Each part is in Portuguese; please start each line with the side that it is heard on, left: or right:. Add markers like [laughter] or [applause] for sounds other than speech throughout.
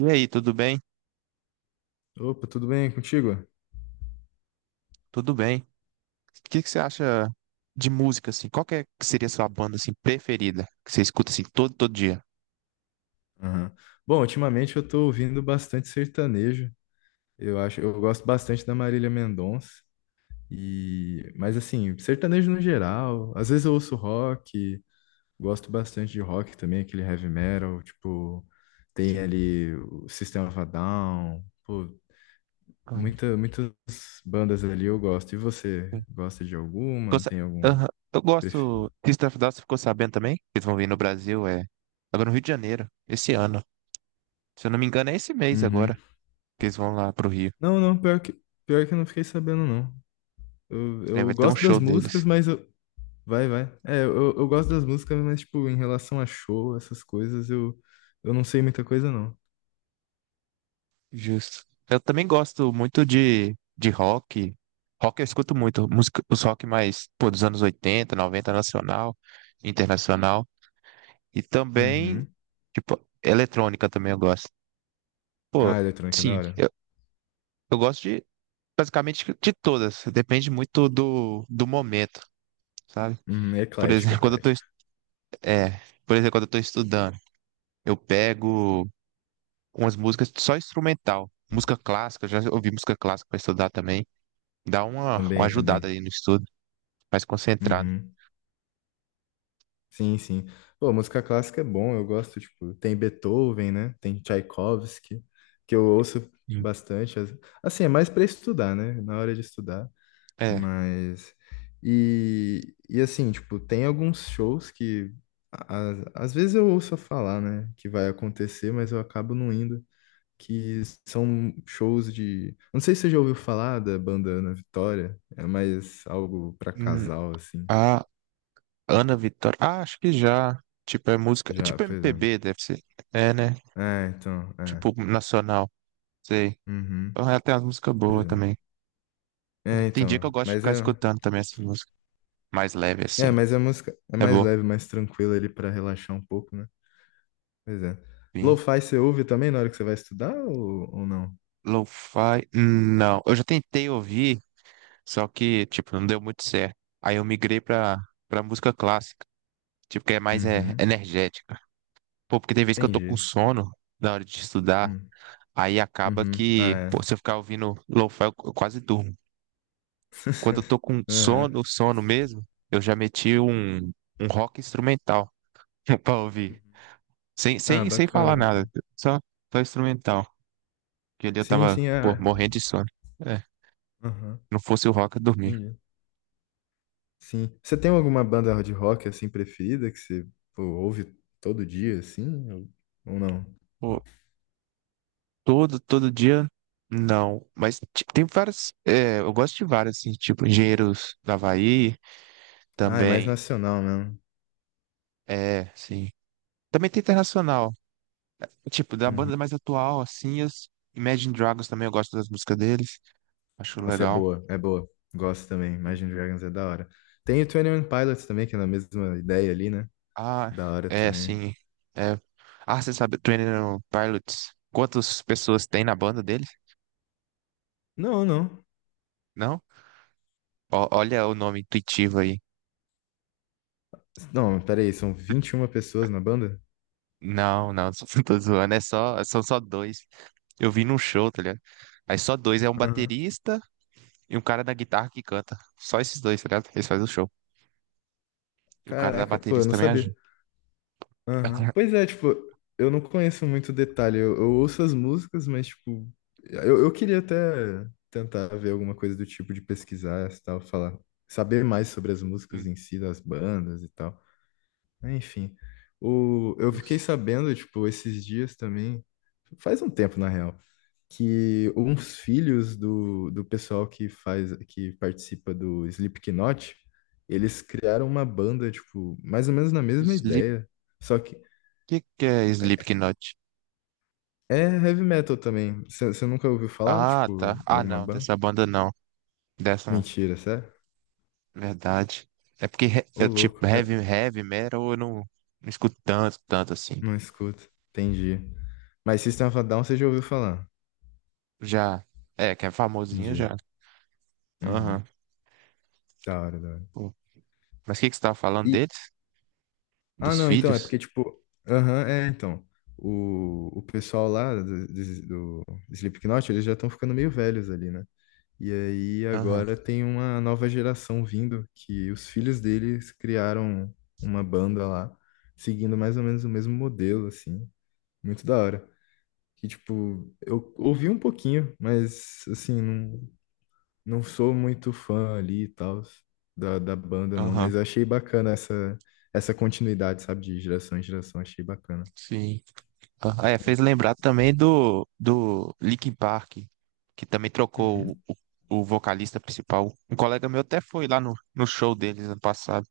right: E aí, tudo bem?
left: Opa, tudo bem contigo?
right: Tudo bem. O que que você acha de música, assim? Qual que, que seria a sua banda, assim, preferida? Que você escuta, assim, todo dia?
left: Aham. Bom, ultimamente eu tô ouvindo bastante sertanejo. Eu gosto bastante da Marília Mendonça. E, mas assim, sertanejo no geral. Às vezes eu ouço rock, gosto bastante de rock também, aquele heavy metal, tipo, tem
right: Sim.
left: ali o System of a Down, pô,
right: Hum,
left: muitas bandas ali eu gosto. E você,
right: sim.
left: gosta de alguma?
right: Gosta-
left: Tem algum
right: Aham. Eu
left: preferido?
right: gosto. System of a Down, você ficou sabendo também? Eles vão vir no Brasil. Agora no Rio de Janeiro, esse ano. Se eu não me engano, é esse mês
left: Uhum.
right: agora que eles vão lá pro Rio.
left: Não, não, pior que, eu não fiquei sabendo, não. Eu,
right: É,
left: eu
right: vai ter um
left: gosto das
right: show deles.
left: músicas, mas eu. Vai, vai. É, eu gosto das músicas, mas, tipo, em relação a show, essas coisas, eu não sei muita coisa, não.
right: Justo. Eu também gosto muito de rock. Rock eu escuto muito. Música, os rock mais, pô, dos anos 80, 90 nacional, internacional. E também,
left: Uhum.
right: tipo, eletrônica também eu gosto. Pô,
left: Ah, eletrônica, da
right: sim,
left: hora.
right: eu gosto de basicamente de todas. Depende muito do momento, sabe?
left: Uhum. É
right: Por
left: eclético, é
right: exemplo, [laughs]
left: eclético.
right: é, quando eu tô estudando, eu pego umas músicas só instrumental. Música clássica, já ouvi música clássica pra estudar também. Dá uma
left: Também,
right: ajudada
left: também.
right: aí no estudo, mais concentrado.
left: Uhum. Sim, sim. Pô, música clássica é bom, eu gosto, tipo, tem Beethoven, né? Tem Tchaikovsky, que eu ouço
right: Hum.
left: bastante. Assim, é mais pra estudar, né? Na hora de estudar.
right: É.
left: Mas. E assim, tipo, tem alguns shows que. Às vezes eu ouço falar, né? Que vai acontecer, mas eu acabo não indo. Que são shows de. Não sei se você já ouviu falar da banda Ana Vitória. É mais algo pra
right: Hum,
left: casal, assim.
right: a Ana Vitória. Ah, acho que já. Tipo, é música. É
left: Já,
right: tipo
left: pois é.
right: MPB, deve ser. É, né?
left: É, então. É.
right: Tipo, nacional. Sei.
left: Uhum.
right: O Rael tem umas músicas
left: Pois
right: boas
left: é.
right: também. É.
left: É,
right: Tem dia que eu
left: então.
right: gosto de
left: Mas
right: ficar
left: é.
right: escutando também essas músicas mais leve
left: É,
right: assim.
left: mas a música é
right: É
left: mais
right: boa.
left: leve, mais tranquila ali pra relaxar um pouco, né? Pois é.
right: Sim.
left: Lo-fi você ouve também na hora que você vai estudar ou não?
right: Lo-fi, não. Eu já tentei ouvir, só que, tipo, não deu muito certo. Aí eu migrei pra música clássica, tipo, que é mais
left: Uhum.
right: energética. Pô, porque tem vezes que eu tô com
left: Entendi.
right: sono na hora de estudar,
left: Hum.
right: aí acaba
left: Uhum.
right: que,
left: Ah,
right: pô,
left: é.
right: se eu ficar ouvindo lo-fi, eu quase durmo. Quando eu
left: [laughs]
right: tô com
left: Aham.
right: sono, sono mesmo, eu já meti um rock instrumental [laughs] pra ouvir.
left: Uhum.
right: Sem,
left: Ah,
right: sem, sem
left: bacana,
right: falar nada,
left: bacana.
right: só, só instrumental. Porque ali eu
left: Sim,
right: tava,
left: sim, é.
right: pô,
left: É.
right: morrendo de sono. É,
left: Aham.
right: não fosse o rock, eu dormia.
left: Entendi. Sim. Você tem alguma banda de rock assim preferida que você pô, ouve todo dia, assim? Ou não?
right: Pô, todo dia, não. Mas tem várias, eu gosto de várias, assim, tipo, Engenheiros do Havaí,
left: Ah, é mais
right: também,
left: nacional mesmo.
right: é, sim. Também tem internacional, tipo, da
left: Uhum.
right: banda mais atual, assim, as Imagine Dragons também, eu gosto das músicas deles, acho
left: Nossa, é
right: legal.
left: boa, é boa. Gosto também.
right: Sim.
left: Imagine Dragons é da hora. Tem o 21 Pilots também, que é na mesma ideia ali, né?
right: Ah,
left: Da hora
right: é,
left: também.
right: sim, é. Ah, você sabe, Training Pilots, quantas pessoas tem na banda deles?
left: Não, não.
right: Não? Ó, olha o nome intuitivo aí.
left: Não, peraí, são 21 pessoas na banda?
right: Não, não, [laughs] só tô zoando. São só dois. Eu vi num show, tá ligado? Aí só dois. É um baterista e um cara da guitarra que canta. Só esses dois, tá ligado? Eles fazem o show. E o cara da
left: Caraca, pô, eu
right: baterista
left: não
right: também ajuda.
left: sabia. Aham.
right: [laughs]
left: Pois é, tipo, eu não conheço muito detalhe. Eu ouço as músicas, mas, tipo, eu queria até tentar ver alguma coisa do tipo de pesquisar e tal, falar, saber mais sobre as músicas em si, das bandas e tal. Enfim, eu fiquei sabendo, tipo, esses dias também, faz um tempo na real que uns filhos do, pessoal que participa do Slipknot, eles criaram uma banda, tipo, mais ou menos na mesma
right: Sleep,
left: ideia. Só que
right: que que é Slipknot?
left: é heavy metal também. Você nunca ouviu falar,
right: Ah, tá.
left: tipo,
right: Ah,
left: alguma
right: não,
left: banda?
right: dessa banda não. Dessa não.
left: Mentira, sério?
right: Verdade. É porque, eu,
left: Ô, louco,
right: tipo,
left: é,
right: heavy metal eu não, não escuto tanto, tanto assim.
left: não escuto. Entendi. Mas System of a Down você já ouviu falar.
right: Já. É, que é famosinho
left: Entendi.
right: já.
left: Uhum.
right: Aham.
left: Da hora, da hora.
right: Mas o que, que você estava falando
left: E,
right: deles?
left: Ah,
right: Dos
left: não, então, é
right: filhos?
left: porque, tipo, aham, é, então, o pessoal lá do, do Slipknot, eles já estão ficando meio velhos ali, né? E aí
right: Aham,
left: agora tem uma nova geração vindo, que os filhos deles criaram uma banda lá, seguindo mais ou menos o mesmo modelo, assim, muito da hora. Que, tipo, eu ouvi um pouquinho, mas, assim, não, não sou muito fã ali e tal da banda, não,
right: aham,
left: mas achei bacana essa, continuidade, sabe, de geração em geração, achei bacana.
right: sim. Aham. Ah, é, fez lembrar também do Linkin Park, que também trocou
left: Hum.
right: o vocalista principal. Um colega meu até foi lá no show deles ano passado,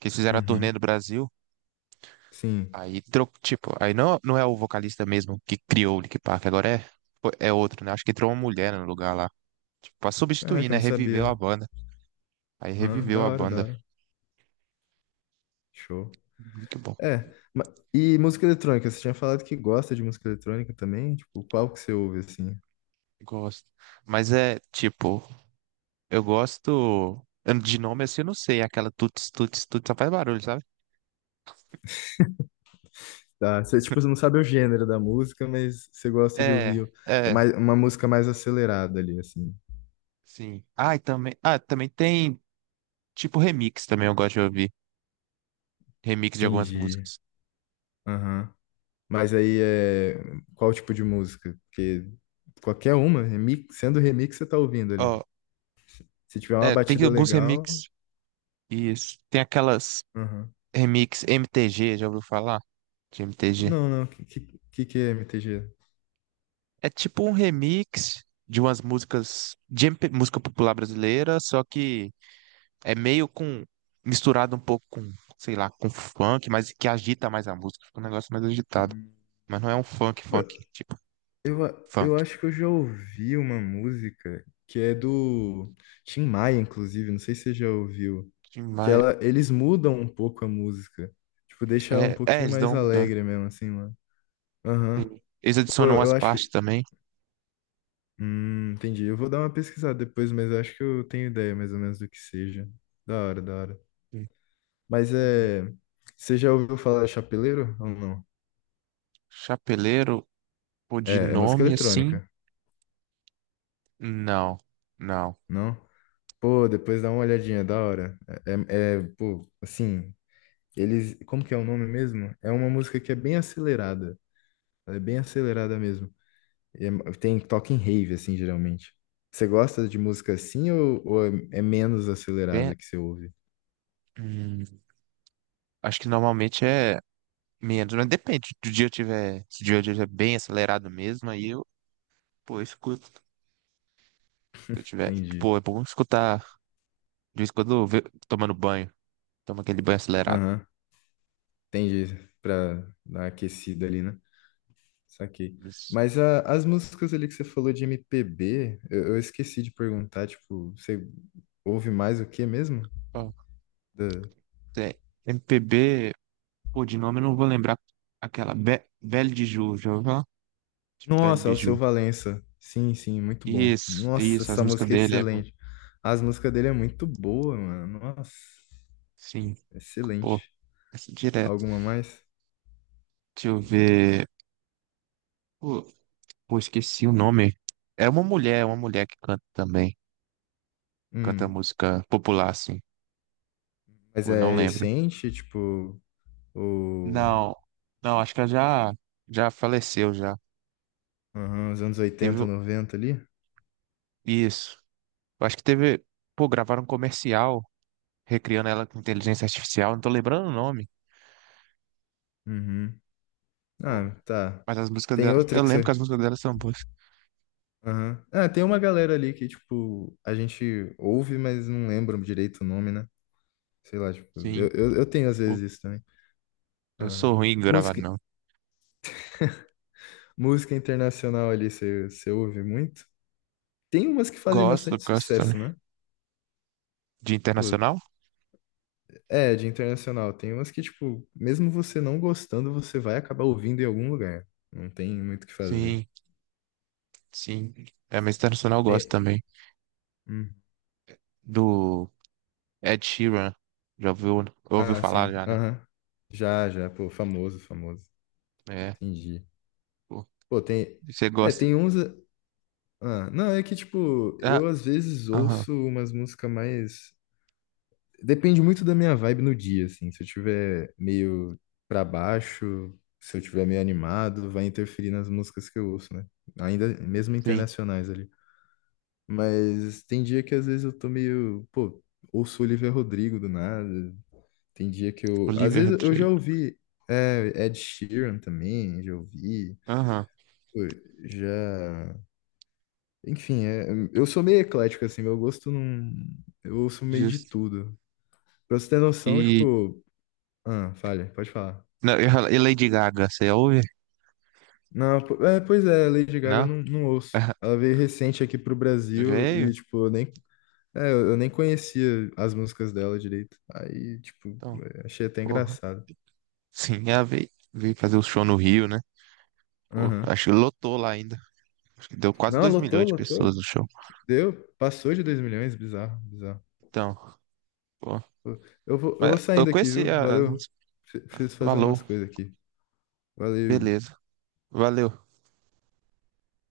right: que eles fizeram
left: Hum,
right: a turnê
left: Uhum.
right: no Brasil.
left: Sim.
right: Aí, tipo, aí não, não é o vocalista mesmo que criou o Linkin Park, agora é outro, né? Acho que entrou uma mulher no lugar lá. Tipo, pra substituir,
left: Caraca, eu
right: né?
left: não
right: Reviveu a
left: sabia.
right: banda. Aí
left: Aham,
right: reviveu
left: da
right: a
left: hora, da
right: banda.
left: hora. Show.
right: Muito bom.
left: É, e música eletrônica, você tinha falado que gosta de música eletrônica também? Tipo, qual que você ouve, assim?
right: Gosto. Mas é, tipo, eu gosto. De nome assim, eu não sei. Aquela tuts, tuts, tuts, só faz barulho, sabe?
left: Tá, você, tipo, você não sabe o gênero da música, mas você gosta de
right: É,
left: ouvir é
right: é,
left: mais, uma música mais acelerada ali, assim.
right: sim. Ah, e também, também tem tipo remix também, eu gosto de ouvir. Remix de algumas
left: Entendi.
right: músicas.
left: Aham. Mas aí é qual tipo de música? Porque qualquer uma, remix, sendo remix, você tá ouvindo ali.
right: Ó,
left: Se tiver uma
right: tem
left: batida
right: alguns
left: legal.
right: remix. Isso. Tem aquelas
left: Aham.
right: remix MTG, já ouviu falar? De MTG.
left: Não, não. Que é MTG?
right: É tipo um remix de umas músicas de MP música popular brasileira, só que É meio com. Misturado um pouco com, sei lá, com funk, mas que agita mais a música. Fica um negócio mais agitado.
left: Hum.
right: Mas não é um funk,
left: Pô,
right: funk, tipo, funk.
left: eu acho que eu já ouvi uma música que é do Tim Maia, inclusive. Não sei se você já ouviu.
right: Mas,
left: Eles mudam um pouco a música. Tipo, deixa ela um pouquinho
right: eles dão
left: mais
right: uma mudança.
left: alegre mesmo, assim, mano. Aham.
right: Sim. Eles
left: Pô,
right: adicionam umas
left: eu acho
right: partes
left: que
right: também.
left: Entendi. Eu vou dar uma pesquisada depois, mas eu acho que eu tenho ideia mais ou menos do que seja. Da hora, da hora.
right: Sim,
left: Mas
right: legal.
left: é. Você já ouviu falar de chapeleiro ou não?
right: Chapeleiro, pô, de
left: É música
right: nome assim?
left: eletrônica,
right: Não, não.
left: não? Pô, depois dá uma olhadinha, da hora. Pô, assim, eles. Como que é o nome mesmo? É uma música que é bem acelerada. Ela é bem acelerada mesmo. E tem toque em rave, assim, geralmente. Você gosta de música assim ou, é, menos
right: Bem,
left: acelerada que você ouve?
right: hum, acho que normalmente é menos, mas depende. Se o dia eu tiver, se o dia eu tiver bem acelerado mesmo, aí, pô, eu escuto. Se eu tiver,
left: Entendi.
right: pô, é bom escutar. De vez em quando, tomando banho. Toma aquele banho acelerado.
left: Aham. Entendi, pra dar uma aquecida ali, né? Saquei.
right: Isso.
left: Mas as músicas ali que você falou de MPB, eu esqueci de perguntar, tipo, você ouve mais o que mesmo?
right: Ó,
left: Da-
right: tem MPB, pô, de nome eu não vou lembrar. Aquela Be Belle de Ju, já ouviu falar? Belle
left: Nossa, o Seu
right: Biju.
left: Valença. Sim, sim, muito bom.
right: Isso,
left: Nossa,
right: isso, as
left: essa
right: músicas
left: música é
right: dele é bom.
left: excelente. As músicas dele é muito boa, mano. Nossa,
right: Sim, pô,
left: excelente.
right: essa é direto.
left: Alguma mais?
right: Deixa eu ver. Pô, pô, esqueci o nome. É uma mulher que canta também. Canta
left: Hum,
right: música popular, assim.
left: mas
right: Pô, não
left: é
right: lembro.
left: recente, tipo, o...
right: Não, não, acho que ela já faleceu já.
left: Aham, os anos
right: Teve
left: 80,
right: o-
left: 90 ali?
right: isso. Eu acho que teve. Pô, gravaram um comercial recriando ela com inteligência artificial. Não tô lembrando o nome.
left: Uhum.
right: Pô,
left: Ah, tá.
right: mas as músicas
left: Tem
right: dela.
left: outra
right: Eu
left: que
right: lembro que as
left: você.
right: músicas dela são boas.
left: Aham. Ah, tem uma galera ali que, tipo, a gente ouve, mas não lembra direito o nome, né? Sei lá, tipo,
right: Sim.
left: eu tenho às
right: Pô,
left: vezes isso também.
right: eu sou
left: Aham.
right: ruim em gravar,
left: Música,
right: não.
left: música internacional ali, você ouve muito? Tem umas que fazem
right: Gosto,
left: bastante
right: gosto também.
left: sucesso, né?
right: De
left: Pô,
right: internacional?
left: é, de internacional. Tem umas que, tipo, mesmo você não gostando, você vai acabar ouvindo em algum lugar. Não tem muito o que fazer.
right: Sim, sim. É, mas internacional eu gosto
left: Tem-
right: também.
left: hum.
right: Do Ed Sheeran. Já ouviu
left: Ah,
right: falar
left: sim.
right: já, né?
left: Aham. Já, já. Pô, famoso, famoso.
right: É.
left: Entendi.
right: Pô,
left: Pô, tem.
right: você
left: É,
right: gosta.
left: tem uns. Ah, não, é que, tipo,
right: Ah,
left: eu às vezes
right: aham,
left: ouço umas músicas mais. Depende muito da minha vibe no dia, assim. Se eu tiver meio pra baixo, se eu tiver meio animado, vai interferir nas músicas que eu ouço, né? Ainda mesmo
right: sim.
left: internacionais ali. Mas tem dia que às vezes eu tô meio. Pô, ouço Olivia Rodrigo do nada. Tem dia que eu. Às
right: Olivia
left: vezes eu já
right: Rodrigo.
left: ouvi é, Ed Sheeran também, já ouvi.
right: Aham,
left: Pô, já. Enfim, eu sou meio eclético, assim, meu gosto não. Eu ouço meio de
right: justo.
left: tudo. Pra você ter noção,
right: E.
left: tipo. Ah, falha, pode falar.
right: Não, e Lady Gaga, você ouve?
left: Não, pois é, Lady Gaga eu
right: Não?
left: não ouço.
right: [laughs]
left: Ela veio recente aqui pro Brasil
right: Veio.
left: e, tipo, eu nem. É, eu nem conhecia as músicas dela direito. Aí, tipo,
right: Então,
left: é, achei até
right: porra.
left: engraçado.
right: Sim, veio fazer o show no Rio, né? Pô,
left: Aham.
right: acho que lotou lá ainda. Acho que deu quase
left: Não,
right: 2
left: lotou,
right: milhões de pessoas
left: lotou.
right: no show.
left: Deu. Passou de 2 milhões, bizarro, bizarro.
right: Então, pô.
left: Pô, eu
right: Mas
left: vou
right: eu
left: saindo aqui,
right: conheci
left: viu?
right: a
left: Valeu.
right: música.
left: Preciso fazer
right: Valor.
left: umas coisas aqui. Valeu.
right: Beleza. Valeu.